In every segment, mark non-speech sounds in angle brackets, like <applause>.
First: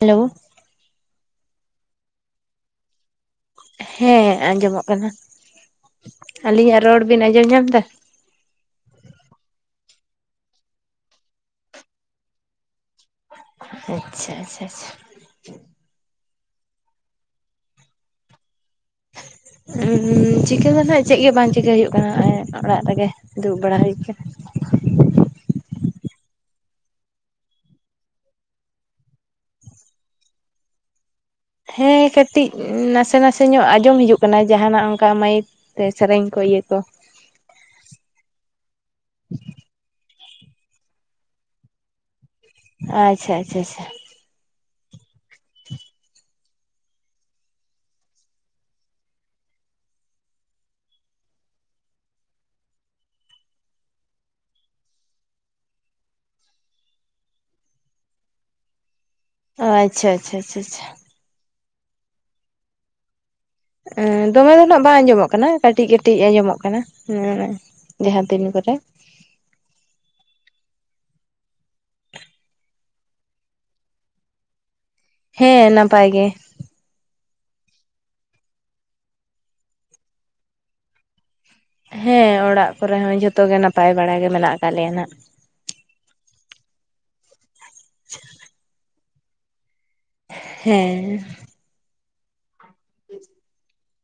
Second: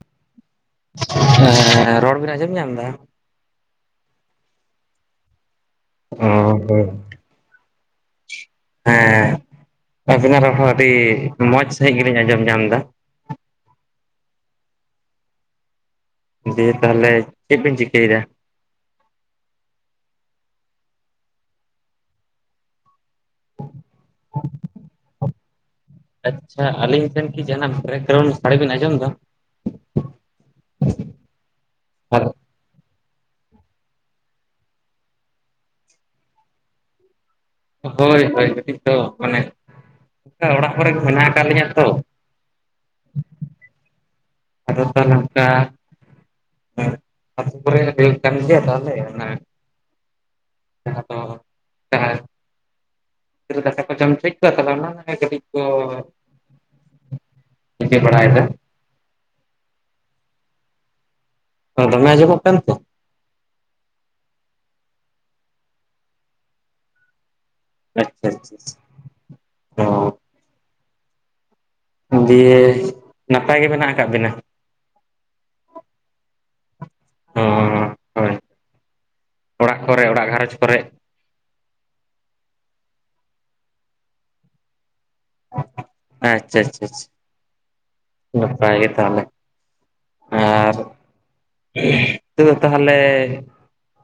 Hello ᱨᱚᱲ ᱵᱮᱱ ᱟᱸᱡᱚᱢ ᱧᱟᱢ ᱮᱫᱟ᱾ ᱦᱮᱸ ᱟᱸᱡᱚᱢᱚᱜ ᱠᱟᱱᱟ ᱚ ᱟᱹᱞᱤᱧᱟᱜ ᱦᱳᱭ ᱨᱚᱲ ᱵᱤᱱ ᱟᱸᱡᱚᱢ ᱧᱟᱢ ᱮᱫᱟ᱾ ᱦᱮᱸ ᱟᱹᱵᱤᱱᱟᱜ ᱨᱚᱲ ᱦᱚᱸ ᱟᱹᱰᱤ ᱢᱚᱡᱽ ᱥᱟᱹᱦᱤᱡ ᱜᱮ ᱞᱤᱧ ᱟᱸᱡᱚᱢ ᱧᱟᱢ ᱮᱫᱟ ᱟᱪᱪᱷᱟ ᱟᱪᱪᱷᱟ ᱟᱪᱪᱷᱟ ᱫᱤᱭᱮ ᱛᱟᱦᱚᱞᱮ ᱪᱮᱫ ᱵᱤᱱ ᱪᱤᱠᱟᱹᱭ ᱮᱫᱟ ᱪᱤᱠᱟᱹ ᱫᱚ ᱦᱟᱸᱜ ᱪᱮᱫ ᱜᱮ ᱵᱟᱝ ᱪᱤᱠᱟᱹᱭ ᱦᱩᱭᱩᱜ ᱠᱟᱱᱟ ᱚᱲᱟᱜ ᱨᱮ ᱜᱮ ᱫᱩᱲᱩᱵ ᱵᱟᱲᱟ ᱦᱩᱭ ᱟᱠᱟᱱᱟ᱾ ᱟᱪᱪᱷᱟ ᱟᱹᱞᱤᱧ ᱴᱷᱮᱱ ᱠᱤ ᱡᱟᱦᱱᱟᱜ ᱵᱨᱮᱠ <unintelligible> ᱥᱟᱰᱮ ᱵᱮᱱ ᱟᱸᱡᱚᱢ ᱮᱫᱟ ᱦᱮᱸ ᱠᱟᱹᱴᱤᱡ ᱱᱟᱥᱮ ᱱᱟᱥᱮ ᱧᱚᱜ ᱟᱸᱡᱚᱢ ᱦᱤᱡᱩᱜ ᱠᱟᱱᱟ ᱡᱟᱦᱟᱱᱟᱜ ᱚᱱᱠᱟ ᱢᱟᱹᱭᱤᱠᱼᱼ ᱛᱮ ᱥᱮᱨᱮᱧ ᱠᱚ ᱤᱭᱟᱹ ᱠᱚᱼᱼ ᱦᱳᱭ ᱦᱳᱭ ᱠᱟᱹᱴᱤᱡ ᱫᱚ ᱢᱟᱱᱮ ᱚᱱᱠᱟ ᱚᱲᱟᱜ ᱠᱚ ᱨᱮ ᱜᱮ ᱢᱮᱱᱟᱜ ᱟᱠᱟᱫ ᱞᱤᱧᱟᱹ ᱛᱚ ᱟᱪᱪᱷᱟ ᱟᱪᱪᱷᱟ ᱟᱪᱪᱷᱟ ᱟᱫᱚ ᱛᱟᱦᱚᱞᱮ ᱱᱚᱝᱠᱟ <unintelligible> <unintelligible> ᱫᱟᱠᱟ ᱠᱚ ᱡᱚᱢ <unintelligible> ᱪᱮᱫ ᱯᱮ ᱵᱟᱲᱟᱭ ᱫᱟ ᱚ ᱟᱪᱪᱷᱟ ᱟᱪᱪᱷᱟ ᱟᱪᱪᱷᱟ ᱟᱪᱷᱟ ᱦᱚᱸ ᱫᱚᱢᱮ ᱟᱸᱡᱚᱢ ᱠᱟᱱᱟ ᱛᱚ ᱦᱩᱸ ᱫᱚᱢᱮ ᱫᱚ ᱱᱟᱜ ᱵᱟᱝ ᱟᱸᱡᱚᱢᱚᱜ ᱠᱟᱱᱟ ᱠᱟᱹᱴᱤᱡ ᱠᱟᱹᱴᱤᱡ ᱟᱸᱡᱚᱢᱚᱜ ᱠᱟᱱᱟ ᱦᱮᱸ ᱟᱪᱪᱷᱟ ᱟᱪᱪᱷᱟ ᱚ ᱫᱤᱭᱮ ᱱᱟᱯᱟᱭ ᱜᱮ ᱢᱮᱱᱟᱜ ᱟᱠᱟᱜ ᱵᱤᱱᱟ ᱦᱮᱸ ᱱᱟᱯᱟᱭ ᱜᱮᱼᱼ ᱚ ᱦᱳᱭ ᱚᱲᱟᱜ ᱠᱚ ᱨᱮ ᱚᱲᱟᱜ ᱜᱷᱟᱨᱚᱸᱡᱽ ᱠᱚ ᱨᱮ ᱦᱮᱸ ᱚᱲᱟᱜ ᱠᱚ ᱨᱮ ᱡᱷᱚᱛᱚ ᱜᱮ ᱱᱟᱯᱟᱭ ᱵᱟᱲᱟ ᱜᱮ ᱢᱮᱱᱟᱜ ᱟᱠᱟᱫ ᱞᱮᱭᱟ ᱱᱟᱜ ᱟᱪᱪᱷᱟ ᱟᱪᱪᱷᱟ ᱟᱪᱪᱷᱟ ᱱᱟᱯᱟᱭ ᱜᱮ ᱛᱟᱦᱚᱞᱮ ᱦᱮᱸ ᱦᱩᱸ ᱛᱟᱦᱚᱞᱮ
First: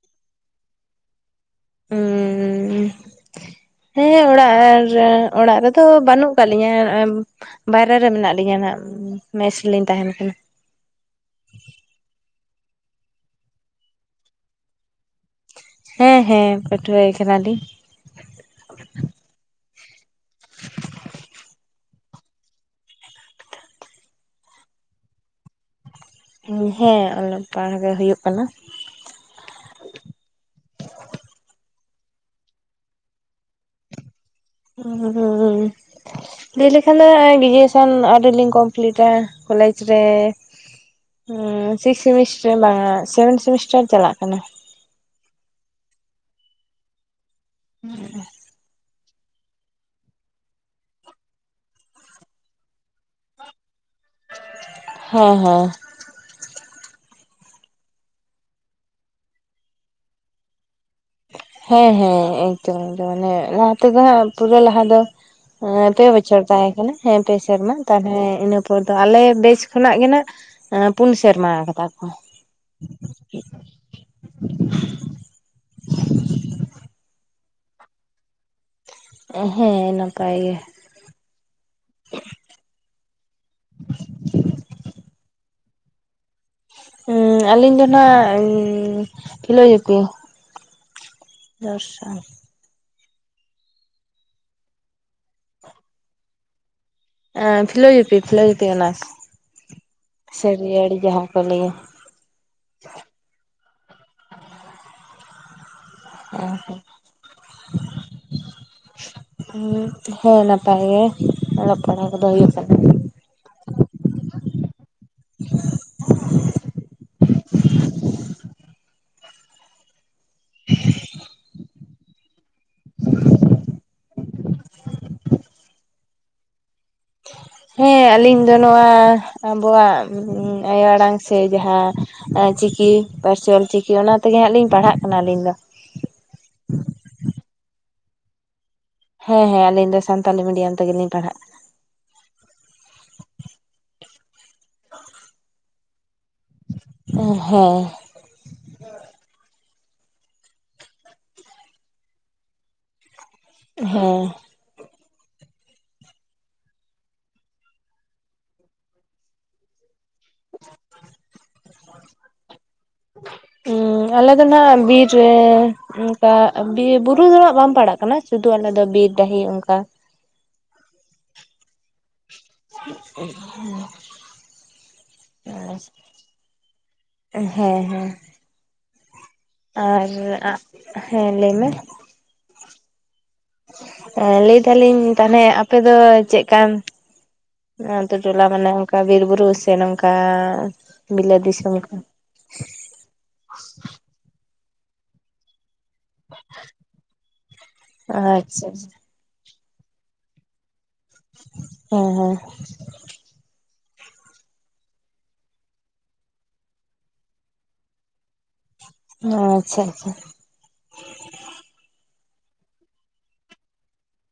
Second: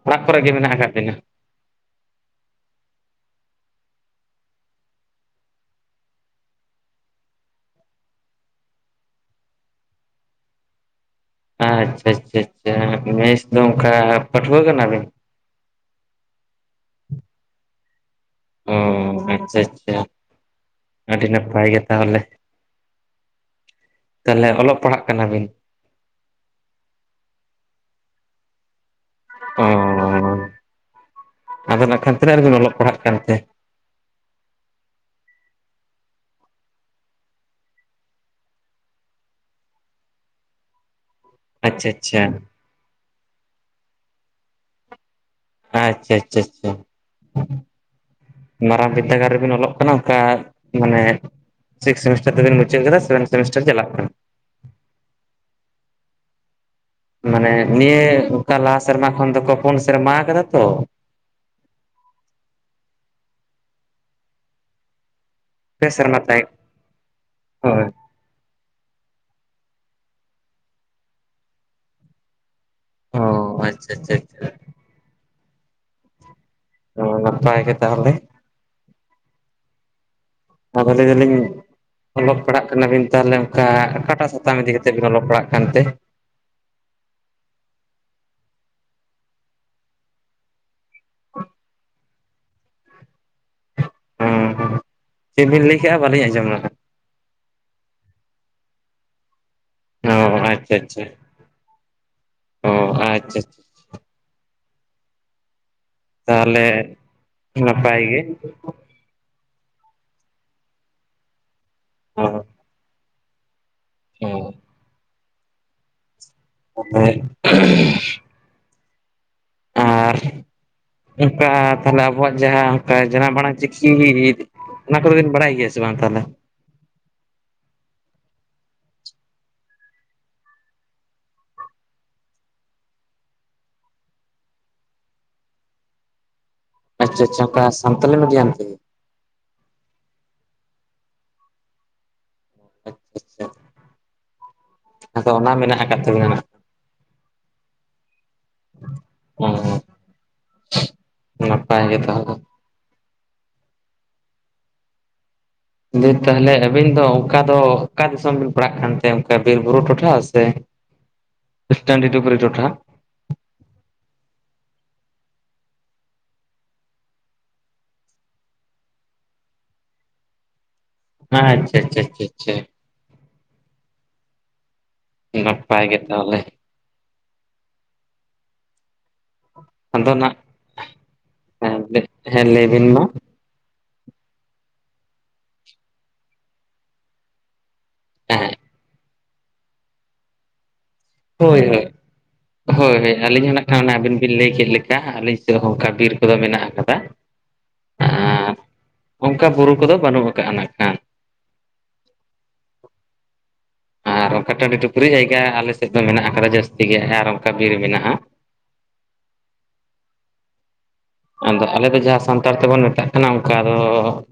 ᱚᱲᱟᱜ ᱠᱚ ᱨᱮ ᱜᱮ ᱢᱮᱱᱟᱜ ᱟᱠᱟᱫ ᱵᱤᱱᱟ ᱩᱸ ᱦᱮᱸ ᱚᱲᱟᱜ <unintelligible> ᱚᱲᱟᱜ ᱨᱮ ᱫᱚ ᱵᱟᱹᱱᱩᱜ ᱟᱠᱟᱫ ᱞᱤᱧᱟᱹ ᱵᱟᱭᱨᱮ ᱨᱮ ᱢᱮᱱᱟᱜ ᱞᱤᱧᱟᱹ ᱱᱟᱦᱟᱜ ᱢᱮᱥ ᱨᱮ ᱞᱤᱧ ᱛᱟᱦᱮᱱ ᱠᱟᱱᱟ᱾ ᱟᱪᱪᱷᱟ ᱟᱪᱪᱷᱟ ᱟᱪᱪᱷᱟ ᱢᱮᱥ ᱫᱚ ᱚᱱᱠᱟ ᱯᱟᱹᱴᱷᱣᱟᱹ ᱠᱟᱱᱟ ᱵᱤᱱ ᱦᱮᱸ ᱦᱮᱸ ᱯᱟᱹᱴᱷᱩᱣᱟᱹ ᱜᱮ ᱠᱟᱱᱟ ᱞᱤᱧᱼᱼ ᱚ ᱟᱪᱪᱷᱟ ᱟᱪᱪᱷᱟ ᱟᱹᱰᱤ ᱱᱟᱯᱟᱭ ᱜᱮᱼᱼ ᱛᱟᱦᱚᱞᱮ ᱛᱟᱦᱚᱞᱮ ᱚᱞᱚᱜ ᱯᱟᱲᱦᱟᱜ ᱠᱟᱱᱟ ᱵᱤᱱᱼᱼ ᱦᱮᱸ ᱚᱞᱚᱜ ᱯᱟᱲᱦᱟᱜ ᱜᱮ ᱦᱩᱭᱩᱜ ᱠᱟᱱᱟ᱾ ᱚᱻ ᱟᱫᱚ ᱱᱟᱜ ᱠᱷᱟᱱ ᱛᱤᱱᱟᱹᱜ ᱨᱮ ᱵᱤᱱ ᱚᱞᱚᱜ ᱯᱟᱲᱦᱟᱜ ᱠᱟᱱ ᱛᱮ <inaudible> ᱞᱟᱹᱭ ᱞᱮᱠᱷᱟᱱ ᱫᱚ ᱜᱨᱮᱡᱩᱭᱮᱥᱚᱱ ᱟᱹᱣᱨᱤ ᱞᱤᱧ ᱠᱚᱢᱯᱞᱤᱴᱟ ᱠᱚᱞᱮᱡ ᱨᱮᱼᱼ ᱦᱩᱸ ᱟᱪᱪᱷᱟ ᱥᱤᱠᱥ ᱟᱪᱪᱷᱟ ᱥᱮᱢᱤᱥᱴᱟᱨ ᱵᱟᱝᱼᱟ ᱥᱮᱵᱷᱮᱱ ᱥᱮᱢᱤᱥᱴᱟᱨ ᱪᱟᱞᱟᱜ ᱠᱟᱱᱟ᱾ ᱟᱪᱪᱷᱟ ᱟᱪᱪᱷᱟ ᱟᱪᱪᱷᱟ <inaudible> ᱢᱟᱨᱟᱝ ᱵᱤᱫᱽᱫᱟᱹᱜᱟᱲ ᱨᱮ ᱵᱤᱱ ᱚᱞᱚᱜ ᱠᱟᱱᱟ ᱚᱱᱠᱟ ᱢᱟᱱᱮᱼᱼ ᱥᱤᱠᱥ ᱥᱮᱢᱤᱥᱴᱟᱨ ᱛᱮ ᱵᱤᱱ ᱢᱩᱪᱟᱹᱣ ᱠᱮᱫᱟ ᱥᱮᱵᱷᱮᱱ ᱥᱮᱢᱤᱥᱴᱟᱨ ᱪᱟᱞᱟᱜ ᱠᱟᱱᱟ <unintelligible> ᱢᱟᱱᱮ ᱱᱤᱭᱟᱹ ᱚᱱᱠᱟ ᱞᱟᱦᱟ ᱥᱮᱨᱢᱟ ᱠᱷᱚᱱ ᱫᱚ ᱠᱚ ᱯᱚᱱ ᱥᱮᱨᱢᱟ ᱠᱟᱫᱟ ᱛᱚ᱾ ᱦᱮᱸ ᱦᱮᱸ ᱮᱠᱫᱚᱢ ᱮᱠᱫᱚᱢ ᱢᱟᱱᱮ ᱞᱟᱦᱟ ᱛᱮᱫᱚ ᱦᱟᱸᱜ ᱯᱩᱨᱟᱹ ᱞᱟᱦᱟ ᱫᱚᱼᱼ ᱦᱮᱸ ᱯᱮ ᱵᱚᱪᱷᱚᱨ ᱛᱟᱦᱮᱸ ᱠᱟᱱᱟ ᱦᱮᱸ ᱯᱮ ᱥᱮᱨᱢᱟ ᱦᱳᱭ ᱛᱟᱞᱦᱮ ᱤᱱᱟᱹᱼᱼ ᱯᱚᱨ ᱫᱚ ᱟᱞᱮ ᱵᱮᱪ ᱠᱷᱚᱱᱟᱜ ᱜᱮ ᱱᱷᱟᱜ ᱯᱩᱱ ᱥᱮᱨᱢᱟ ᱟᱠᱟᱫᱟ ᱠᱚ᱾ ᱚ ᱟᱪᱪᱷᱟ ᱟᱪᱪᱷᱟ ᱟᱪᱪᱷᱟ᱾ <unintelligible> ᱚᱸ ᱱᱟᱯᱟᱭ ᱜᱮ ᱛᱟᱦᱚᱞᱮ᱾ ᱦᱮᱸ ᱱᱟᱯᱟᱭ ᱜᱮ᱾ <inaudible> ᱚᱞᱚᱜ ᱯᱟᱲᱦᱟᱜ ᱠᱟᱱᱟᱵᱤᱱ ᱛᱟᱦᱚᱞᱮ ᱚᱱᱠᱟ ᱚᱠᱟᱴᱟᱜ ᱥᱟᱛᱟᱢ ᱤᱫᱤ ᱠᱟᱛᱮᱜ ᱵᱤᱱ ᱚᱞᱚᱜ ᱯᱟᱲᱦᱟᱜ ᱠᱟᱱ ᱛᱮ? ᱦᱩᱸ ᱟᱹᱞᱤᱧ ᱫᱚ ᱱᱷᱟᱜ ᱯᱷᱤᱞᱳᱡᱚᱯᱤ᱾ ᱫᱚᱨᱥᱚᱱ ᱚᱸ ᱦᱚᱸ ᱪᱮᱫ ᱵᱤᱱ ᱞᱟᱹᱭᱠᱮᱜ-ᱟ ᱵᱟᱹᱞᱤᱧ ᱟᱸᱡᱚᱢ ᱟᱦᱟᱸᱜ᱾ ᱮᱸ ᱯᱷᱤᱞᱳᱡᱳᱯᱤ ᱯᱷᱤᱞᱳᱡᱳᱯᱤ ᱚᱱᱟᱨᱥ᱾ ᱚᱻ ᱟᱪᱪᱟ ᱥᱟᱹᱨᱤᱭᱟᱹᱲ ᱟᱪᱪᱷᱟ ᱡᱟᱦᱟᱸ ᱠᱚ ᱞᱟᱹᱭᱟ ᱚᱻ ᱟᱪᱪᱷᱟ᱾ ᱛᱟᱦᱚᱞᱮ ᱱᱟᱯᱟᱭ ᱜᱮ? ᱦᱮᱸ ᱱᱟᱯᱟᱭ ᱜᱮ ᱚᱞᱚᱜ ᱯᱟᱲᱦᱟᱜ ᱠᱚᱫᱚ ᱦᱩᱭᱩᱜ ᱠᱟᱱᱟ᱾ ᱚᱩᱸ <unintelligible> <inaudible> ᱟᱨ ᱚᱱᱠᱟ ᱛᱟᱦᱚᱞᱮ ᱟᱵᱚᱣᱟᱜ ᱡᱟᱦᱟᱸ ᱚᱱᱠᱟ ᱡᱟᱱᱟᱢ ᱟᱲᱟᱝ ᱪᱤᱠᱤᱼᱼ ᱚᱱᱟ ᱠᱚᱫᱚ ᱵᱤᱱ ᱵᱟᱲᱟᱭ ᱜᱮᱭᱟ ᱥᱮ ᱵᱟᱝ ᱛᱟᱦᱮᱞᱮ? ᱦᱮᱸ ᱟᱹᱞᱤᱧ ᱫᱚ ᱱᱚᱣᱟ ᱟᱵᱚᱣᱟᱜ ᱟᱭᱳ ᱟᱲᱟᱝ ᱥᱮ ᱡᱟᱦᱟᱸᱼᱼ ᱪᱤᱠᱤ ᱯᱟᱹᱨᱥᱤ ᱚᱞ ᱪᱤᱠᱤ ᱚᱱᱟ ᱛᱮᱜᱮ ᱦᱟᱸᱜ ᱞᱤᱧ ᱯᱟᱲᱦᱟᱜ ᱠᱟᱱᱟ ᱟᱹᱞᱤᱧ ᱫᱚ᱾ ᱟᱪᱪᱷᱟ ᱟᱪᱪᱷᱟ ᱚᱠᱟ ᱥᱟᱱᱛᱟᱞᱤ ᱢᱤᱰᱤᱭᱟᱢ ᱛᱮ? ᱦᱮᱸ ᱦᱮᱸ ᱟᱞᱤᱧ ᱫᱚ ᱥᱟᱱᱛᱟᱞᱤ ᱢᱤᱰᱤᱭᱟᱢ ᱛᱮᱜᱮᱞᱤᱧ ᱯᱟᱲᱦᱟᱜ᱾ ᱟᱪᱪᱷᱟ ᱟᱪᱪᱷᱟ ᱟᱫᱚ ᱚᱱᱟ ᱢᱮᱱᱟᱜ ᱟᱠᱟᱫ ᱛᱟᱵᱤᱱᱟ ᱦᱟᱸᱜ ᱚ ᱦᱚᱸ ᱦᱩᱸ ᱱᱟᱯᱟᱭ ᱜᱮ ᱛᱟᱦᱚᱞᱮ᱾ ᱦᱮᱸ ᱞᱟᱹᱭ ᱫᱤᱧ ᱛᱟᱦᱚᱞᱮ ᱟᱵᱤᱱ ᱫᱚ ᱚᱝᱠᱟ ᱫᱚ ᱚᱠᱟ ᱫᱤᱥᱚᱢ ᱵᱤᱱ ᱯᱟᱲᱟᱜ ᱠᱟᱱ ᱛᱟᱦᱮᱸᱫ ᱚᱝᱠᱟ ᱵᱤᱨ ᱵᱩᱨᱩ ᱴᱚᱴᱷᱟᱼᱼ ᱥᱮ <unintelligible> ᱴᱚᱴᱷᱟ᱾ ᱩᱸ ᱟᱞᱮ ᱫᱚᱱᱷᱟᱜ ᱵᱤᱨ ᱨᱮ, ᱚᱝᱠᱟ ᱵᱤᱨ ᱵᱩᱨᱩ ᱫᱚ ᱱᱟᱜ ᱵᱟᱢ ᱯᱟᱲᱟᱜ ᱠᱟᱱᱟ ᱥᱩᱫᱷᱩ ᱟᱞᱮ ᱫᱚ ᱵᱤᱨ ᱰᱟᱹᱦᱤ ᱚᱝᱠᱟ᱾ ᱦᱮᱸ ᱦᱮᱸ ᱟᱪᱪᱷᱟ ᱟᱪᱪᱷᱟ ᱟᱪᱷᱟ ᱪᱟᱼᱼ <inaudible> ᱱᱟᱯᱟᱭ ᱜᱮ ᱛᱟᱦᱚᱞᱮ? ᱦᱮᱸ-ᱦᱮᱸ ᱟᱨ ᱟᱫᱚ ᱱᱟᱜ ᱦᱮᱸ ᱞᱟᱹᱭ ᱢᱮᱼᱼ ᱦᱮᱸ ᱞᱟᱹᱭ ᱵᱤᱱ ᱢᱟ ᱮ ᱞᱟᱹᱭ ᱫᱟᱞᱤᱧ ᱛᱟᱦᱚᱞᱮ ᱟᱯᱮ ᱫᱚ ᱪᱮᱫ ᱠᱟᱱᱼᱼ ᱟᱛᱚ ᱴᱚᱞᱟ ᱦᱮᱸ ᱠᱟᱱᱟ ᱚᱝᱠᱟ ᱵᱤᱨ ᱵᱩᱨᱩ ᱥᱮ ᱱᱚᱝᱠᱟᱻ ᱦᱳᱭ ᱦᱳᱭ ᱦᱳᱭ ᱦᱳᱭ ᱟᱹᱞᱤᱧ ᱦᱚᱸ ᱱᱟᱜ ᱠᱷᱟᱱ ᱟᱱᱮ ᱟᱵᱤᱱ ᱵᱤᱱ ᱞᱟᱹᱭ ᱠᱮᱜ ᱞᱮᱠᱟ ᱟᱹᱞᱤᱧ ᱥᱮᱜ ᱦᱚᱸ ᱚᱝᱠᱟ ᱵᱤᱨᱼᱼ ᱠᱚᱫᱚ ᱢᱮᱱᱟᱜ ᱠᱟᱫᱟ ᱟᱨ ᱟᱪᱪᱷᱟ ᱚᱝᱠᱟ ᱵᱩᱨᱩ ᱠᱚᱫᱚ ᱵᱟᱹᱱᱩᱜ ᱟᱠᱟᱜ-ᱟ ᱱᱟᱜ ᱠᱷᱟᱱᱼᱼ ᱦᱮᱸ-ᱦᱮᱸᱼᱼ ᱟᱨ ᱚᱝᱠᱟ ᱴᱟᱺᱰᱤ ᱴᱩᱯᱨᱤ ᱡᱟᱭᱜᱟ ᱟᱞᱮ ᱥᱮᱫ ᱫᱚ ᱢᱮᱱᱟᱜ ᱟᱠᱟᱫᱟ ᱡᱟᱹᱥᱛᱤ ᱜᱮ ᱟᱨ ᱚᱝᱠᱟ ᱵᱤᱨ ᱢᱮᱱᱟᱜ-ᱟ᱾ ᱟᱪᱪᱷᱟ-ᱟᱪᱪᱷᱟ᱾ ᱟᱫᱚ ᱟᱞᱮ ᱫᱚ ᱡᱟᱦᱟᱸ ᱥᱟᱱᱛᱟᱲ ᱛᱮᱵᱚᱱ ᱢᱮᱛᱟᱜ ᱠᱟᱱᱟ ᱚᱝᱠᱟ ᱫᱚ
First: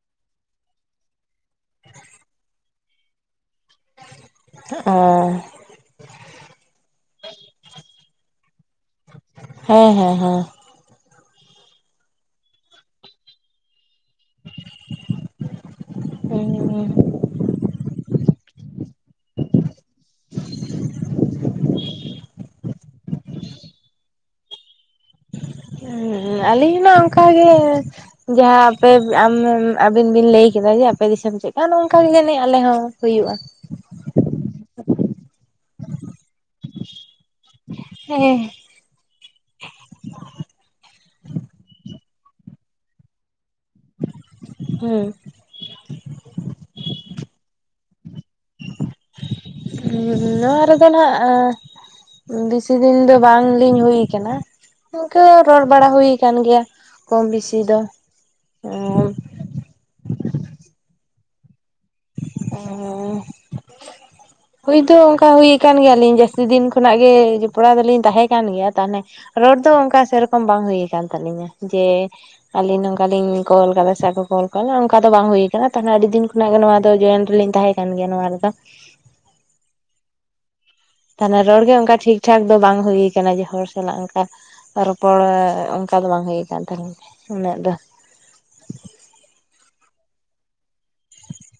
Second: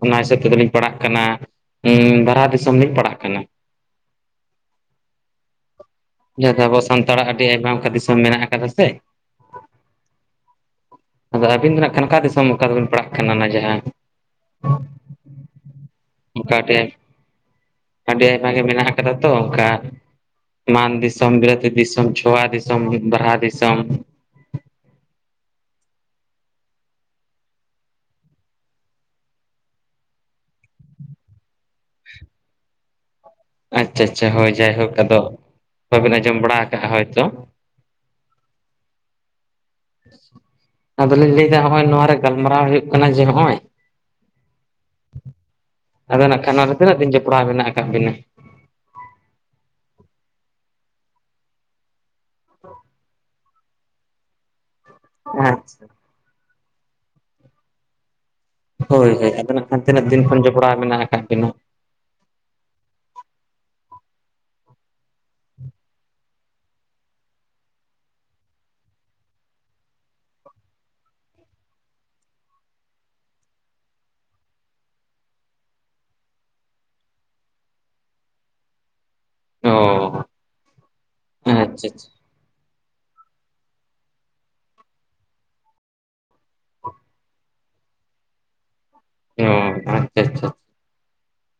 ᱚᱱᱟ ᱦᱤᱥᱟᱹᱵ ᱛᱮᱫᱚᱵᱤᱱ ᱯᱟᱲᱦᱟᱜ ᱠᱟᱱᱟᱼᱼ ᱵᱟᱨᱦᱟ ᱫᱤᱥᱚᱢ ᱞᱤᱧ ᱯᱟᱲᱟᱜ ᱠᱟᱱᱟ᱾ ᱚᱻ ᱡᱟᱦᱟᱸ ᱫᱚ ᱟᱵᱚ ᱥᱟᱱᱛᱟᱲᱟᱜ ᱟᱹᱰᱤ ᱟᱭᱢᱟ ᱚᱝᱠᱟ ᱫᱤᱥᱚᱢ ᱢᱮᱱᱟᱜ ᱠᱟᱫᱟ ᱥᱮ ᱦᱮᱸ ᱦᱮᱸ ᱦᱚᱸ ᱟᱫᱚ ᱟᱹᱵᱤᱱ ᱫᱚ ᱱᱟᱜ ᱠᱷᱟᱱ ᱚᱠᱟ ᱫᱤᱥᱚᱢ ᱚᱝᱠᱟ ᱫᱚᱵᱤᱱ ᱯᱟᱲᱦᱟᱜ ᱠᱟᱱᱟ ᱚᱱᱟ ᱡᱟᱦᱟᱸ <unintelligible> ᱚᱠᱟᱴᱮ ᱟᱹᱰᱤ ᱟᱭᱢᱟ ᱜᱮ ᱢᱮᱱᱟᱜ ᱠᱟᱫᱟ ᱛᱚ ᱚᱝᱠᱟ ᱢᱟᱱ ᱫᱤᱥᱚᱢ ᱵᱤᱞᱟᱹᱛ ᱫᱤᱥᱚᱢ ᱪᱷᱚᱣᱟ ᱫᱤᱥᱚᱢ ᱵᱟᱨᱦᱟ ᱫᱤᱥᱚᱢ ᱦᱮᱸ ᱦᱮᱸ ᱟᱹᱞᱤᱧ ᱢᱟ ᱚᱝᱠᱟᱜᱮ ᱡᱟᱦᱟᱸ ᱟᱯᱮ ᱟᱢᱮᱢ ᱟᱵᱤᱱ ᱵᱤᱱ ᱞᱮᱭ ᱠᱮᱫᱟ ᱡᱮ ᱟᱯᱮ ᱫᱤᱥᱚᱢ ᱪᱮᱜ ᱱᱝᱠᱟ ᱜᱮ ᱡᱟᱹᱱᱤᱡ ᱟᱞᱮ ᱦᱚᱸ ᱦᱩᱭᱩᱜᱼᱟ᱾ ᱟᱪᱪᱷᱟ ᱟᱪᱪᱷᱟ ᱦᱳᱭ ᱡᱟᱭᱦᱳᱠ ᱟᱫᱚ ᱵᱟᱵᱤᱱ ᱟᱸᱡᱚᱢ ᱵᱟᱲᱟ ᱠᱟᱜᱼᱟ ᱦᱳᱭᱛᱚ ᱦᱮᱸ᱾ ᱟᱫᱚᱞᱤᱧ ᱞᱟᱹᱭᱫᱟ ᱱᱚᱸᱜᱼᱚᱭ ᱱᱚᱣᱟ ᱨᱮ ᱜᱟᱞᱢᱟᱨᱟᱣ ᱦᱳᱭᱳᱜ ᱠᱟᱱᱟ ᱡᱮ ᱦᱚᱸᱜᱼᱚᱭ ᱦᱩᱸ ᱟᱫᱚ ᱱᱟᱜ ᱠᱷᱟᱱ ᱱᱚᱣᱟ ᱨᱮ ᱛᱤᱱᱟᱹᱜ ᱫᱤᱱ ᱡᱚᱯᱲᱟᱣ ᱢᱮᱱᱟᱜ ᱠᱟᱜ ᱵᱤᱱᱟ ᱱᱚᱣᱟ ᱨᱮᱫᱚ ᱱᱟᱜ ᱵᱤᱥᱤ ᱫᱤᱱ ᱫᱚ ᱵᱟᱝᱞᱤᱧ ᱦᱩᱭ ᱠᱟᱱᱟ ᱤᱝᱠᱟᱹ ᱨᱚᱲ ᱟᱪᱪᱷᱟ ᱵᱟᱲᱟ ᱦᱩᱭ ᱠᱟᱱ ᱜᱮᱭᱟ ᱠᱚᱢ ᱵᱤᱥᱤ ᱫᱚ ᱚᱸ ᱦᱳᱭ ᱦᱳᱭ ᱟᱫᱚ ᱱᱟᱜ ᱠᱷᱟᱱ ᱛᱤᱱᱟᱹᱜ ᱫᱤᱱ ᱠᱷᱚᱱ ᱡᱚᱯᱲᱟᱣ ᱢᱮᱱᱟᱜ ᱟᱠᱟᱜ ᱠᱤᱱᱟ ᱚ ᱦᱩᱭ ᱫᱚ ᱚᱝᱠᱟ ᱦᱩᱭ ᱟᱠᱟᱱ ᱜᱮᱭᱟᱞᱤᱧ ᱡᱟᱹᱥᱛᱤ ᱫᱤᱱ ᱠᱷᱚᱱᱟᱜ ᱜᱮ ᱡᱚᱯᱲᱟᱣ ᱫᱚᱞᱤᱧ ᱛᱟᱦᱮᱸ ᱠᱟᱱ ᱜᱮᱭᱟ ᱛᱟᱦᱚᱞᱮ ᱨᱚᱲ ᱫᱚ ᱚᱝᱠᱟ ᱥᱮᱨᱚᱠᱚᱢ ᱵᱟᱝ ᱦᱳᱭ ᱠᱟᱱ ᱛᱟᱹᱞᱤᱧᱟ ᱡᱮ ᱟᱞᱤᱧ ᱱᱚᱝᱠᱟᱞᱤᱧ ᱠᱚᱞ ᱠᱟᱫᱟ ᱥᱮ ᱚᱠᱚ ᱠᱚ ᱠᱚᱞ ᱠᱟᱫᱟ ᱚᱝᱠᱟ ᱫᱚ ᱵᱟᱝ ᱦᱩᱭ ᱠᱟᱱᱟ ᱛᱟᱦᱚᱞᱮ ᱟᱹᱰᱤ ᱫᱤᱱ ᱠᱷᱚᱱᱟᱜ ᱜᱮ ᱱᱚᱣᱟ ᱫᱚ ᱡᱚᱭᱮᱱ ᱞᱤᱧ ᱛᱟᱦᱮᱸ ᱠᱟᱱ ᱜᱮᱭᱟ ᱱᱚᱣᱟ ᱨᱮᱫᱚ᱾ ᱚ ᱛᱟᱦᱚᱞᱮ ᱨᱚᱲ ᱜᱮ ᱟᱪᱪᱷᱟ ᱚᱝᱠᱟ ᱟᱪᱪᱷᱟ ᱴᱷᱤᱠ ᱴᱷᱟᱠ ᱫᱚ ᱵᱟᱝ ᱦᱩᱭ ᱠᱟᱱᱟ ᱡᱮ ᱦᱚᱲ ᱥᱟᱞᱟᱜ ᱚᱱᱠᱟ ᱨᱚᱯᱚᱲ ᱚᱱᱠᱟ ᱫᱚ ᱵᱟᱝ ᱦᱩᱭ ᱠᱟᱱ ᱛᱟᱦᱮᱸ ᱞᱤᱧ ᱩᱱᱟᱹᱜ ᱫᱚ ᱚ ᱟᱪᱪᱷᱟ ᱟᱪᱪᱷᱟᱪᱷᱟ᱾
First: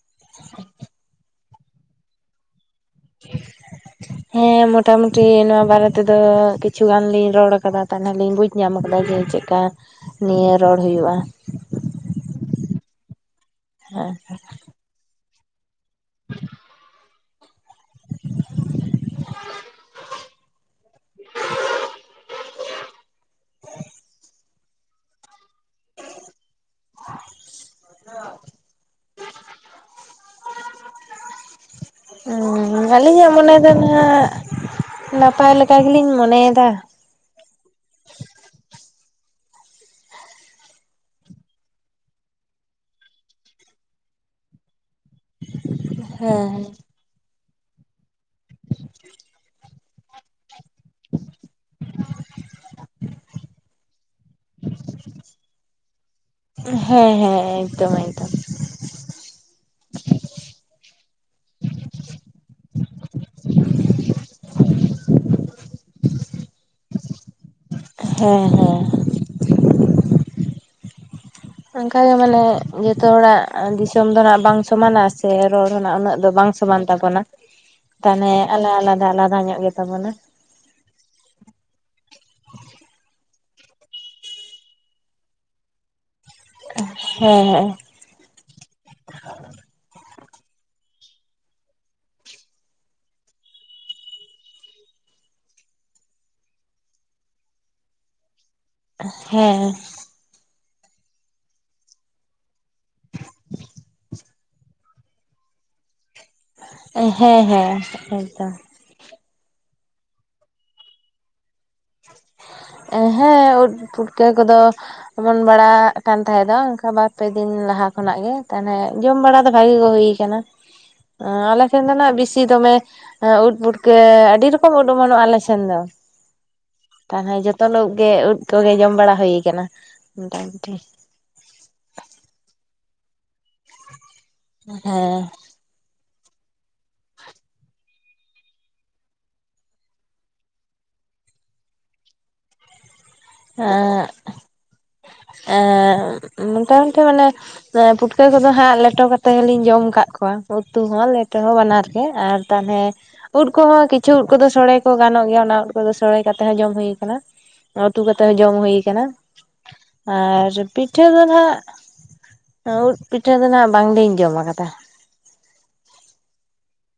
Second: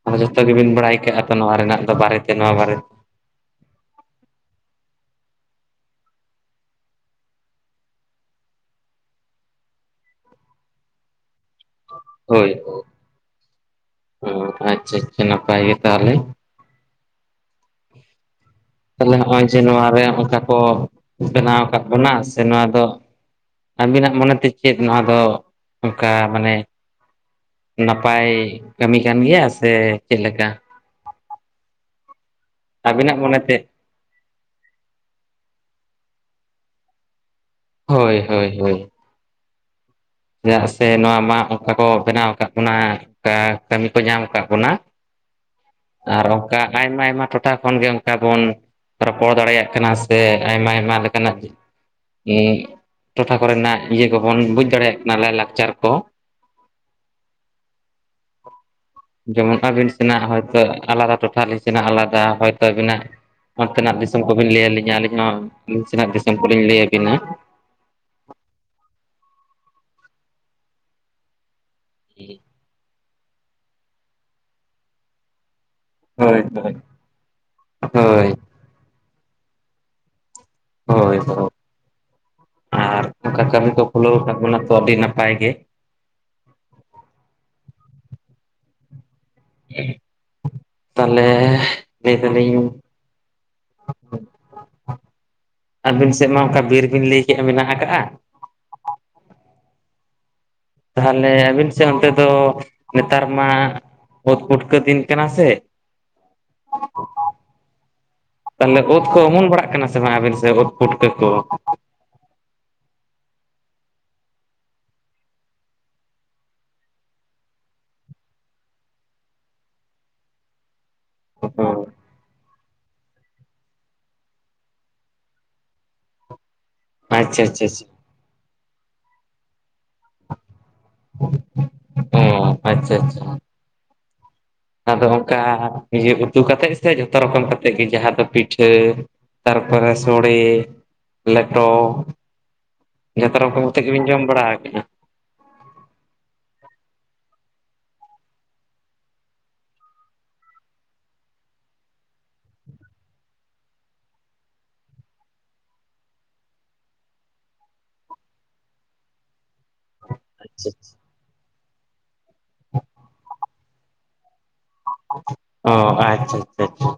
ᱟᱫᱚ ᱡᱷᱚᱛᱚ ᱜᱮᱵᱤᱱ ᱵᱟᱲᱟᱭ ᱠᱟᱜᱼᱟ ᱛᱚ ᱱᱚᱣᱟ ᱨᱮᱱᱟᱜ ᱫᱚ ᱵᱟᱨᱮᱛᱮ ᱱᱚᱣᱟ ᱵᱟᱨᱮᱛᱮ <inaudible> ᱦᱮᱸ ᱢᱚᱴᱟᱢᱩᱴᱤ ᱱᱚᱣᱟ ᱵᱟᱨᱮ ᱛᱮᱫᱚ ᱠᱤᱪᱷᱩ ᱜᱟᱱ ᱞᱤᱧ ᱨᱚᱲ ᱟᱠᱟᱫᱟ ᱛᱟᱦᱞᱮ ᱞᱤᱧ ᱵᱩᱡ ᱧᱟᱢ ᱟᱠᱟᱫᱟ ᱡᱮ ᱪᱮᱫᱠᱟ ᱱᱤᱭᱟᱹ ᱨᱚᱲ ᱦᱩᱭᱩᱜᱼᱟ᱾ ᱦᱳᱭ ᱦᱮᱸ ᱦᱳᱭ ᱟᱪᱪᱷᱟ ᱟᱪᱪᱷᱟ ᱱᱟᱯᱟᱭ ᱜᱮ ᱛᱟᱦᱮᱞᱮ <inaudible> ᱛᱟᱦᱚᱞᱮ ᱱᱚᱜᱼᱚᱭ ᱡᱮ ᱱᱚᱣᱟ ᱨᱮ ᱚᱱᱠᱟ ᱠᱚ ᱵᱮᱱᱟᱣ ᱟᱠᱟᱫ ᱵᱚᱱᱟ ᱥᱮ ᱱᱚᱣᱟ ᱫᱚ ᱟᱹᱵᱤᱱᱟᱜ ᱢᱚᱱᱮᱛᱮ ᱪᱮᱫ ᱱᱚᱣᱟ ᱫᱚ ᱚᱱᱠᱟ ᱢᱟᱱᱮ, ᱱᱟᱯᱟᱭ ᱠᱟᱹᱢᱤ ᱠᱟᱱ ᱜᱮᱭᱟ ᱥᱮ ᱪᱮᱫ ᱞᱮᱠᱟ <unintelligible> ᱟᱹᱵᱤᱱᱟᱜ ᱟᱹᱞᱤᱧᱟᱜ ᱢᱚᱱᱮ ᱢᱚᱱᱮᱛᱮ ᱫᱚ ᱱᱟᱦᱟᱜ ᱱᱟᱯᱟᱭ ᱞᱮᱠᱟ ᱜᱮᱞᱤᱧ ᱢᱚᱱᱮᱭᱮᱫᱟ᱾ ᱦᱳᱭ ᱦᱳᱭ ᱦᱳᱭ᱾ ᱪᱮᱫᱟᱜ ᱥᱮ ᱱᱚᱣᱟ ᱢᱟ ᱚᱱᱠᱟ ᱠᱚ ᱵᱮᱱᱟᱣ ᱟᱠᱟᱫ ᱵᱚᱱᱟ ᱠᱟᱹᱢᱤ ᱠᱚ ᱧᱟᱢ ᱟᱠᱟᱫ ᱵᱚᱱᱟ ᱟᱨ ᱦᱮᱸ ᱚᱱᱠᱟ ᱟᱭᱢᱟ ᱟᱭᱢᱟ ᱴᱚᱴᱷᱟ ᱠᱷᱚᱱ ᱜᱮ ᱚᱱᱠᱟ ᱵᱚᱱ ᱨᱚᱯᱚᱲ ᱫᱟᱲᱮᱭᱟᱜᱼᱟ᱾ ᱠᱟᱱᱟ ᱥᱮ ᱟᱭᱢᱟ ᱟᱭᱢᱟ ᱞᱮᱠᱟᱱᱟᱜ ᱦᱩ ᱴᱚᱴᱷᱟ ᱠᱚᱨᱮᱱᱟᱜ ᱤᱭᱟᱹ ᱠᱚᱵᱚᱱ ᱵᱩᱡᱽ ᱫᱟᱲᱮᱭᱟᱜ ᱠᱟᱱᱟ ᱞᱟᱭᱼᱞᱟᱠᱪᱟᱨ ᱠᱚ᱾ ᱦᱮᱸ ᱦᱮᱸ ᱮᱠᱫᱚᱢ ᱮᱠᱫᱚᱢ᱾ ᱡᱮᱢᱚᱱ ᱟᱹᱵᱤᱱ ᱥᱮᱱᱟᱜ ᱦᱚᱳᱭᱛᱳ ᱟᱞᱟᱫᱟ ᱴᱚᱴᱷᱟ ᱟᱞᱤᱧ ᱥᱮᱱᱟᱜ ᱟᱞᱟᱫᱟ ᱦᱚᱳᱭᱛᱳ ᱟᱹᱵᱤᱱᱟᱜ ᱚᱱᱛᱮᱱᱟᱜ ᱫᱤᱥᱚᱢ ᱠᱚᱵᱤᱱ ᱞᱟᱹᱭ ᱟᱹᱞᱤᱧᱟ ᱟᱹᱞᱤᱧ ᱦᱚᱸ ᱟᱹᱞᱤ ᱥᱮᱤᱱᱟᱜ ᱫᱤᱥᱚᱢ ᱠᱚᱞᱤᱧ ᱞᱟᱹᱭ ᱟᱹᱵᱤᱱᱟ, ᱦᱮᱸ ᱦᱮᱸ᱾ ᱚᱱᱠᱟᱜᱮ ᱢᱟᱱᱮ ᱡᱚᱛᱚ ᱦᱚᱲᱟᱜ ᱫᱤᱥᱚᱢ ᱫᱚ ᱱᱟᱜ ᱵᱟᱝ ᱥᱚᱢᱟᱱᱟ ᱥᱮ ᱨᱚᱲ ᱨᱮᱱᱟᱜ ᱩᱱᱟᱹᱜ ᱫᱚ ᱦᱳᱭ ᱵᱟᱝ ᱦᱳᱭ ᱥᱚᱢᱟᱱ ᱛᱟᱵᱚᱱᱟ ᱦᱳᱭ ᱛᱟᱦᱚᱞᱮ, ᱟᱞᱟ ᱟᱞᱟᱫᱟ ᱟᱞᱟᱫᱟ ᱧᱚᱜ ᱜᱮᱛᱟᱵᱚᱱᱟ᱾ ᱦᱳᱭ ᱦᱳᱭ ᱟᱨ ᱚᱱᱠᱟ ᱠᱟᱹᱢᱤ ᱠᱚ ᱠᱷᱩᱞᱟᱹᱣ ᱟᱠᱟᱫ ᱵᱚᱱᱟ ᱛᱚ ᱟᱹᱰᱤ ᱱᱟᱯᱟᱭ ᱜᱮ ᱦᱮᱸ ᱦᱮᱸ ᱛᱟᱦᱚᱞᱮ ᱞᱟᱹᱭ ᱫᱟᱞᱤᱧ ᱟᱹᱵᱤᱱ ᱥᱮᱫ ᱢᱟ ᱚᱱᱠᱟ ᱵᱤᱨ ᱵᱤᱱ ᱞᱟᱹᱭ ᱠᱮᱫᱮᱜᱼᱟ ᱢᱮᱱᱟᱜ ᱟᱠᱟᱜᱼᱟ ᱾ ᱦᱮᱸ᱾ ᱛᱟᱦᱚᱞᱮ ᱟᱹᱵᱤᱱ ᱥᱮᱫ ᱚᱱᱛᱮ ᱫᱚ ᱱᱮᱛᱟᱨ ᱢᱟ ᱚᱛ ᱯᱩᱴᱠᱟᱹ ᱫᱤᱱ ᱠᱟᱱᱟ ᱥᱮ, ᱦᱮᱸ ᱦᱮᱸ ᱮᱠᱫᱚᱢ᱾ ᱳᱫ ᱠᱚ ᱚᱢᱚᱱ ᱵᱟᱲᱟᱜ ᱠᱟᱱᱟ ᱥᱮ ᱵᱟᱝ ᱟᱵᱤᱱ ᱥᱮ ᱳᱫ ᱯᱩᱴᱠᱟᱹ ᱠᱚ? ᱦᱮᱸ ᱳᱫ ᱯᱩᱴᱠᱟᱹ ᱠᱚᱫᱚ ᱚᱢᱚᱱ ᱵᱟᱲᱟᱜ ᱠᱟᱱ ᱛᱟᱦᱮᱸ ᱫᱚ ᱚᱱᱠᱟ ᱵᱟᱨ ᱯᱮ ᱫᱤᱱ ᱞᱟᱦᱟ ᱠᱷᱚᱱᱟᱜ ᱜᱮ, ᱛᱟᱦᱚᱞᱮ ᱡᱚᱢ ᱵᱟᱲᱟ ᱫᱚ ᱵᱷᱟᱜᱤ ᱜᱮ ᱦᱩᱭ ᱟᱠᱟᱱᱟ᱾ ᱟᱞᱮ ᱴᱷᱮᱱ ᱫᱚ ᱱᱟᱜ ᱵᱮᱥᱤ ᱫᱚᱢᱮ ᱮ ᱩᱫ ᱯᱩᱴᱠᱟᱹ ᱟᱹᱰᱤ ᱨᱚᱠᱚᱢ ᱩᱫ ᱚᱢᱚᱱᱚᱜᱼᱟ ᱟᱞᱮ ᱥᱮᱱ ᱫᱚ᱾ ᱛᱟᱦᱚᱞᱮ ᱟᱪᱪᱷᱟ ᱟᱪᱪᱷᱟ ᱡᱚᱛ ᱞ ᱟᱪᱪᱷᱟ ᱜᱮ ᱩᱫ ᱠᱚᱜᱮ ᱡᱚᱢ ᱵᱟᱲᱟ ᱦᱩᱭᱩ ᱟᱠᱟᱱᱟ ᱢᱚᱴᱟᱢᱩᱴᱤ᱾ ᱚ ᱟᱪᱪᱷᱟ ᱟᱪᱪᱷᱟ, ᱟᱫᱚ ᱚᱱᱠᱟ ᱤᱭᱟᱹ ᱩᱛᱩ ᱠᱟᱛᱮᱮᱫ ᱥᱮ ᱡᱚᱛᱚ ᱨᱚᱠᱚᱢ ᱠᱟᱛᱮᱮᱫ ᱜᱮ ᱡᱟᱦᱟᱸ ᱫᱚ ᱯᱤᱴᱷᱟᱹ ᱛᱟᱨᱯᱚᱨᱮ ᱥᱚᱲᱮ ᱞᱮᱴᱚ ᱡᱚᱛᱚ ᱨᱚᱠᱚᱢ ᱠᱟᱛᱮᱮᱫ ᱜᱮᱵᱤᱱ ᱡᱚᱢ ᱵᱟᱲᱟ ᱟᱠᱟᱫᱟ? ᱮ ᱢᱚᱴᱟᱢᱩᱴᱤ ᱢᱟᱱᱮ ᱯᱩᱴᱠᱟᱹ ᱠᱚᱫᱚ ᱦᱟᱸᱜ ᱞᱮᱴᱚ ᱠᱟᱛᱮᱮᱫ ᱦᱚ ᱞᱤᱧ ᱡᱚᱢ ᱟᱠᱟᱫ ᱠᱚᱣᱟ ᱩᱛᱩ ᱦᱚᱸ ᱞᱮᱴᱚ ᱦᱚᱸ ᱵᱟᱱᱟᱨ ᱜᱮ᱾ ᱟᱨ ᱛᱟᱦᱚᱞᱮ ᱩᱫ ᱠᱚᱦᱚᱸ ᱠᱤᱪᱷᱩ ᱩᱫ ᱠᱚᱫᱚ ᱥᱚᱲᱮ ᱠᱚ ᱜᱟᱱᱚᱜ ᱜᱮᱭᱟ ᱚᱱᱟ ᱩᱫ ᱠᱚᱫᱚ ᱥᱳᱲᱮ ᱠᱟᱛᱮ ᱦᱚᱸ ᱡᱚᱢ ᱦᱩᱭ ᱠᱟᱱᱟ᱾ ᱩᱛᱩ ᱠᱟᱛᱮᱜ ᱦᱚᱸ ᱡᱚᱢ ᱦᱩᱭᱩ ᱠᱟᱱᱟ᱾ ᱟᱨ ᱟᱪᱪᱷᱟ ᱯᱤᱴᱷᱟᱹ ᱫᱚ ᱱᱟᱦᱟᱜ ᱩᱫ ᱯᱤᱴᱷᱟᱹ ᱫᱚ ᱱᱟᱜ ᱵᱟᱝᱞᱤᱧ ᱡᱚᱢ ᱟᱠᱟᱫᱟ᱾ ᱚ ᱟᱪᱪᱷᱟ ᱟᱪᱪᱷᱟ ᱟᱪᱪᱷᱟ,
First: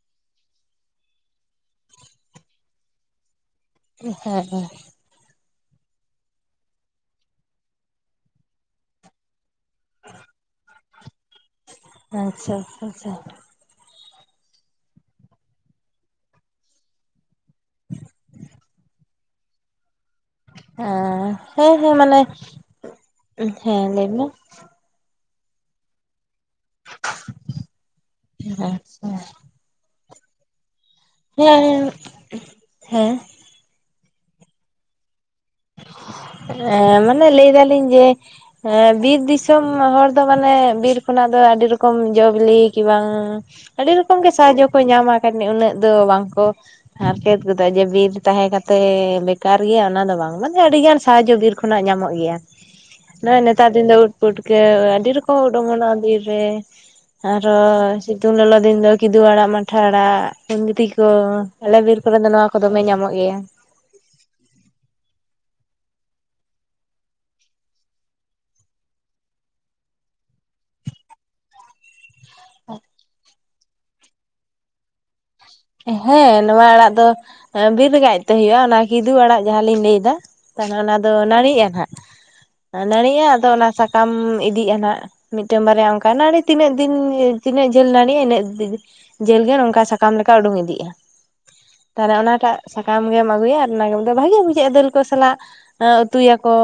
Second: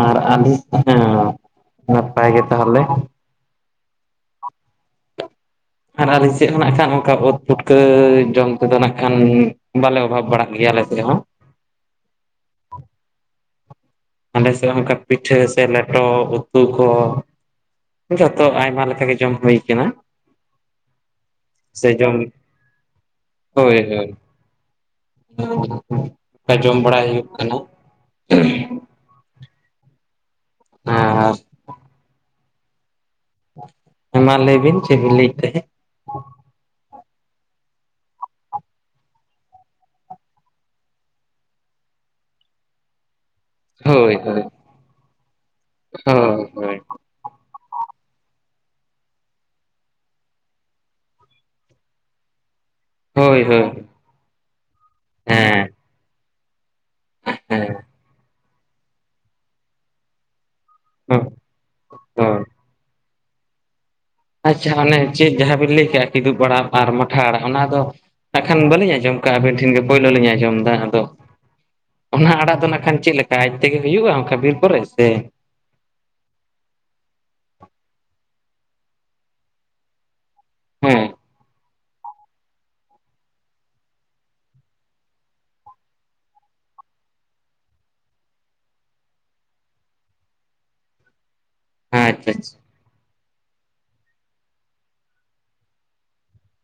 ᱟᱨ ᱟᱞᱤᱧ ᱦᱮᱸ, ᱱᱟᱯᱟᱭ ᱜᱮ ᱛᱟᱦᱚᱞᱮ᱾ <unintelligible> ᱟᱨ ᱟᱞᱤᱧ ᱥᱮᱫ ᱦᱚᱸ ᱱᱟᱜ ᱠᱷᱟᱱ ᱚᱱᱠᱟ ᱩᱫ ᱯᱷᱩᱴᱠᱟᱹ ᱡᱚᱢ ᱠᱚᱫᱚ ᱱᱟᱜ ᱠᱷᱟᱱ ᱵᱟᱞᱮ ᱚᱵᱷᱟᱵ ᱵᱟᱲᱟᱜ ᱜᱮᱭᱟ ᱟᱞᱮ ᱥᱮᱫ ᱦᱚᱸ᱾ ᱟᱪᱪᱷᱟ ᱟᱪᱪᱷᱟ ᱟᱪᱪᱷᱟ, ᱟᱞᱮ ᱥᱮᱫ ᱚᱱᱠᱟ ᱯᱤᱴᱷᱟᱹ ᱥᱮ ᱞᱮᱴᱚ ᱩᱛᱩ ᱠᱚ ᱡᱚᱛᱚ ᱟᱭᱢᱟ ᱞᱮᱠᱟ ᱜᱮ ᱡᱚᱢ ᱦᱩᱭ ᱠᱟᱱᱟ᱾ ᱦᱟ ᱦᱮᱸ ᱥᱮ ᱦᱮᱸ ᱡᱚᱢ ᱢᱟᱱᱮ, ᱦᱳᱭ ᱦᱮᱸ ᱦᱳᱭ ᱞᱟᱹᱭ ᱢᱮ? ᱡᱚᱢ ᱵᱟᱲᱟᱭ ᱦᱩᱭᱩᱜ ᱠᱟᱱᱟ᱾ ᱦᱮᱼ ᱦᱮᱸ, ᱦᱮᱸ ᱢᱟ ᱞᱟᱹᱭ ᱵᱤᱱ ᱪᱮᱫ ᱵᱤᱱ ᱞᱟᱹᱭᱮᱫ ᱛᱟᱦᱮᱸᱫ? ᱮ ᱢᱟᱱᱮ ᱞᱟᱹᱭ ᱫᱟᱞᱤᱧ ᱡᱮ ᱦᱮᱸ ᱵᱤᱨ ᱫᱤᱥᱚᱢ ᱦᱚᱲ ᱫᱚ ᱢᱟᱱᱮ ᱵᱤᱨ ᱠᱷᱚᱱᱟᱜ ᱫᱚ ᱟᱹᱰᱤ ᱨᱚᱠᱚᱢ ᱡᱚᱵᱤᱞᱤ ᱠᱤ ᱵᱟᱝ ᱟᱹᱰᱤ ᱦᱳᱭ ᱨᱚᱠᱚᱢ ᱜᱮ ᱦᱳᱭ ᱥᱟᱦᱟᱡᱚ ᱠᱚᱭ ᱧᱟᱢᱟ <unintelligible> ᱩᱱᱟᱹᱜ ᱫᱚ ᱵᱟᱝᱠᱚ ᱦᱳᱭ ᱦᱳᱭ ᱦᱟᱨᱠᱮᱛ ᱜᱚᱫᱚᱜᱼᱟ, ᱡᱮ ᱵᱤᱨ ᱛᱟᱦᱮᱸ ᱠᱟᱛᱮ ᱵᱮᱠᱟᱨ ᱜᱮᱭᱟ ᱚᱱᱟ ᱫᱚ ᱵᱟᱝ᱾ ᱢᱟᱱᱮ ᱟᱹᱰᱤ ᱜᱟᱱ ᱥᱟᱦᱟᱡᱚ ᱵᱤᱨ ᱠᱷᱚᱱᱟᱜ ᱧᱟᱢᱚᱜ ᱜᱮᱭᱟ᱾ ᱦᱳᱭ ᱱᱚᱜᱼᱚᱭ ᱦᱳᱭ ᱱᱮᱛᱟᱨ ᱫᱤᱱ ᱫᱚ ᱩᱫ ᱯᱩᱴᱠᱟᱹ ᱟᱹᱰᱤ ᱨᱚᱠᱚᱢ ᱩᱫ ᱦᱮᱸ ᱚᱢᱚᱱᱟᱜᱼᱟ ᱵᱤᱨ ᱨᱮ, ᱟᱨᱚ ᱦᱮᱸ ᱥᱤᱛᱩᱝ ᱞᱚᱞᱚ ᱫᱤᱱ ᱫᱚ ᱠᱤᱫᱩ ᱟᱲᱟᱜ ᱢᱟᱴᱷᱟ ᱟᱲᱟᱜ ᱠᱩᱱᱫᱨᱤ ᱠᱚ ᱦᱳᱭ ᱟᱞᱮ ᱵᱤᱨ ᱠᱚᱨᱮ ᱫᱚ ᱦᱳᱭ ᱱᱚᱣᱟ ᱠᱚ ᱫᱚᱢᱮ ᱧᱟᱢᱚᱜ ᱜᱮᱭᱟ᱾ ᱟᱪᱪᱷᱟ ᱚᱱᱮ ᱪᱮᱫ ᱡᱟᱦᱟᱸ ᱵᱤᱱ ᱞᱟᱹᱭ ᱠᱮᱫᱟ ᱠᱤᱫᱩᱵ ᱟᱲᱟᱜ ᱟᱨ ᱢᱟᱴᱷᱟ ᱟᱲᱟᱜ ᱚᱱᱟ ᱫᱚ ᱟᱠᱷᱟᱱ ᱵᱟᱹᱞᱤᱧ ᱟᱸᱡᱚᱢ ᱠᱟᱜᱼᱟ ᱟᱹᱵᱤᱱ ᱴᱷᱮᱱ ᱜᱮ ᱯᱳᱭᱞᱳ ᱞᱤᱧ ᱟᱡᱸᱚᱢ ᱫᱟ᱾ ᱟᱫᱚ ᱚᱱᱟ ᱟᱲᱟᱜ ᱫᱚ ᱱᱟᱠᱷᱟᱱ ᱪᱮᱫ ᱞᱮᱠᱟ ᱟᱡ ᱛᱮᱜᱮ ᱦᱩᱭᱩᱜᱼᱟ ᱚᱱᱠᱟ ᱵᱤᱨ ᱠᱚᱨᱮ ᱥᱮ ᱦᱮᱸ ᱱᱚᱶᱟ ᱟᱲᱟᱜ ᱫᱚ ᱵᱤᱨ ᱨᱮᱜᱮ ᱟᱡᱛᱮ ᱦᱳᱭᱜᱼᱟ ᱚᱱᱟ ᱠᱤᱫᱩ ᱟᱲᱟᱜ ᱡᱟᱦᱟᱸᱞᱤᱧ ᱞᱟᱹᱭᱫᱟ᱾ ᱛᱟᱦᱚᱞᱮ ᱚᱱᱟᱫᱚ ᱦᱮᱸ ᱱᱟᱹᱲᱤᱜᱼᱟ ᱱᱟᱦᱟᱜ ᱱᱟᱹᱲᱤᱜᱼᱟ ᱟᱫᱚ ᱚᱱᱟ ᱥᱟᱠᱟᱢ ᱤᱫᱤᱜᱼᱟ ᱱᱟᱜ᱾ ᱢᱤᱫᱴᱟᱱ ᱵᱟᱨᱭᱟ ᱚᱱᱠᱟ ᱱᱟᱹᱲᱤ ᱛᱤᱱᱟᱹᱜ ᱫᱤᱱ ᱛᱤᱱᱟᱹᱜ ᱡᱷᱟᱹᱞ ᱱᱟᱹᱲᱤᱼᱟ ᱤᱱᱟᱹᱜ ᱫᱤᱱ ᱡᱷᱟᱹᱞ ᱜᱮ ᱚᱱᱠᱟ ᱥᱟᱠᱟᱢ ᱞᱮᱠᱟ ᱩᱰᱩᱝ ᱤᱫᱤᱜᱼᱟ, ᱛᱟᱦᱞᱮ ᱟᱪᱪᱷᱟ ᱚᱱᱟᱴᱟᱜ ᱟᱪᱪᱷᱟ ᱥᱟᱠᱟᱢ ᱜᱮᱢ ᱟᱹᱜᱩᱭᱟ ᱟᱨ ᱚᱱᱟᱜᱮ ᱵᱷᱟᱜᱤ ᱵᱩᱡᱷᱟᱹᱜᱼᱟ ᱫᱟᱹᱞ ᱠᱚ ᱥᱟᱞᱟᱜ ᱩᱛᱩᱭᱟᱠᱚ᱾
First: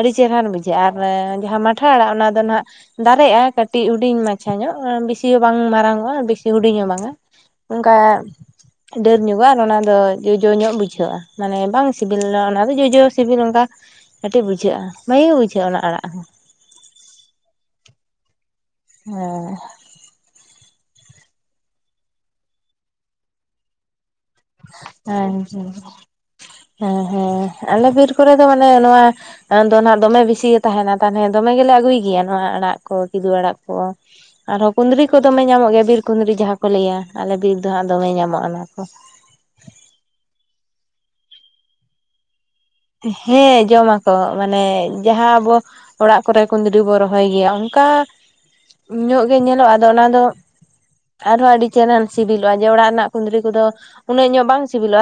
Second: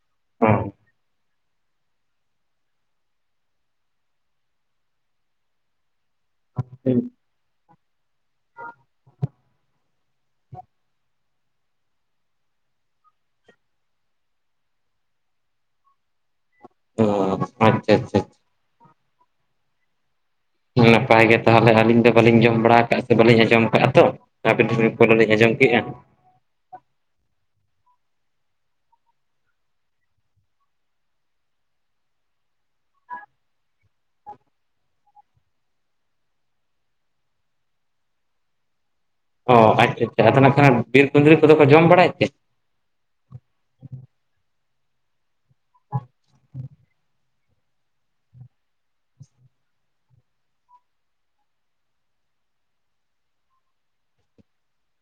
ᱟᱹᱰᱤ ᱪᱮᱦᱟᱱ ᱵᱩᱡᱷᱟᱹᱜᱼᱟ ᱟᱨ ᱡᱟᱦᱟᱸ ᱢᱟᱴ ᱡᱟᱴᱷᱟ ᱟᱲᱟ ᱚᱱᱟ ᱫᱚ ᱱᱟᱦᱟᱜ ᱫᱟᱨᱮᱜᱼᱟ ᱠᱟᱹᱴᱤᱡ ᱦᱩᱰᱤᱧ ᱢᱟᱪᱷᱟ ᱧᱚᱜ ᱵᱤᱥᱤ ᱦᱚᱸ ᱵᱟᱝ ᱢᱟᱨᱟᱝ ᱚᱜᱼᱟ ᱵᱤᱥᱤ ᱦᱩᱰᱤᱧ ᱦᱚ ᱵᱟᱝ-ᱟ᱾ ᱚᱱᱠᱟ ᱰᱟᱹᱨ ᱧᱚᱜᱚᱜᱼᱟ ᱟᱨ ᱚᱱᱟᱫᱚ ᱡᱚᱡᱚ ᱧᱚᱜ ᱵᱩᱡᱷᱟᱹᱜᱼᱟ ᱢᱟᱱᱮ ᱵᱟᱝ ᱥᱤᱵᱤᱞᱟ ᱚᱱᱟᱫᱚ ᱡᱚᱡᱚ ᱥᱤᱵᱤᱞ ᱚᱱᱠᱟ ᱠᱟᱹᱴᱤᱡ ᱵᱩᱡᱷᱟᱹᱜ-ᱟ, ᱵᱷᱟᱜᱤᱜᱮ ᱵᱩᱡᱷᱟᱹᱜ-ᱟ ᱚᱱᱟ ᱟᱲᱟᱜ ᱦᱚᱸ᱾ ᱚ, ᱟᱪᱪᱷᱟ ᱟᱪᱪᱷᱟ ᱪᱷᱟ᱾ ᱦᱚᱸ᱾ ᱱᱟᱯᱟᱭ ᱜᱮ ᱛᱟᱦᱞᱮ ᱟᱹᱞᱤᱧ ᱫᱚ ᱵᱟᱹᱞᱤᱧ ᱡᱚᱢ ᱵᱟᱲᱟ ᱠᱟᱜ-ᱟ ᱥᱮ ᱵᱟᱹᱞᱤᱧ ᱟᱸᱡᱚᱢ ᱠᱟᱜ-ᱟ ᱛᱚ᱾ ᱟᱹᱵᱤᱱ ᱴᱷᱮᱱ ᱜᱮ ᱯᱳᱭᱞᱚ ᱞᱤᱧ ᱟᱸᱡᱚᱢ ᱦᱮᱸ ᱠᱮᱜ-ᱟ᱾ ᱦᱮᱸ ᱦᱮᱸ, ᱟᱞᱮ ᱵᱤᱨ ᱠᱚᱨᱮ ᱫᱚ ᱢᱟᱱᱮ ᱱᱚᱣᱟ ᱟᱫᱚ ᱱᱟᱦᱟᱜ ᱫᱚᱢᱮ ᱵᱤᱥᱤ ᱜᱮ ᱛᱟᱦᱮᱱᱟ ᱛᱟᱦᱞᱮ ᱫᱚᱢᱮ ᱜᱮᱞᱮ ᱟᱹᱜᱩᱭ ᱜᱮᱭᱟ ᱱᱚᱣᱟ ᱟᱲᱟᱜ ᱠᱚ ᱠᱤᱫᱩᱵ ᱟᱲᱟᱜ ᱠᱚ᱾ ᱟᱨᱦᱚᱸ ᱠᱩᱸᱫᱽᱨᱤ ᱠᱚ ᱫᱚᱢᱮ ᱧᱟᱢᱚᱜ ᱜᱮᱭᱟ ᱵᱤᱨ ᱠᱩᱸᱫᱽᱨᱤ ᱡᱟᱦᱟᱸ ᱠᱚ ᱞᱟᱹᱭᱟ ᱟᱞᱮ ᱵᱤᱨ ᱫᱚ ᱦᱟᱸᱜ ᱫᱚᱢᱮ ᱧᱟᱢᱚᱜ-ᱟ ᱚᱱᱟ ᱠᱚ᱾ ᱚ, ᱟᱪᱪᱷᱟ ᱪᱷᱟ ᱟᱫᱚ ᱱᱟᱦᱟᱜ ᱠᱷᱟᱱ᱾ ᱵᱤᱨ ᱠᱩᱸᱫᱽᱨᱤ ᱠᱚᱫᱚ ᱠᱚ ᱡᱚᱢ ᱵᱟᱲᱟᱭᱮᱫ ᱛᱮ? ᱦᱮᱸ ᱡᱚᱢᱟᱠᱚ ᱢᱟᱱᱮ ᱡᱟᱦᱟᱸ ᱟᱵᱚ ᱚᱲᱟᱜ ᱠᱚᱨᱮ ᱠᱩᱸᱫᱽᱨᱤ ᱵᱚ ᱨᱚᱦᱚᱭ ᱜᱮᱭᱟ᱾ ᱚᱝᱠᱟ ᱧᱚᱜ ᱜᱮ ᱧᱮᱞᱚᱜ-ᱟ ᱟᱫᱚ ᱚᱱᱟᱫᱚ ᱟᱨᱦᱚᱸ ᱟᱹᱰᱤ ᱪᱮᱦᱨᱟᱱ ᱥᱤᱵᱤᱞᱚᱜᱼᱟ ᱡᱮ ᱚᱲᱟᱜ ᱨᱮᱱᱟᱜ ᱠᱩᱸᱫᱽᱨᱤ ᱠᱚᱫᱚ ᱩᱱᱟᱹᱜ ᱧᱚᱜ ᱵᱟᱝ ᱥᱤᱵᱤᱞᱚᱜ-ᱟ᱾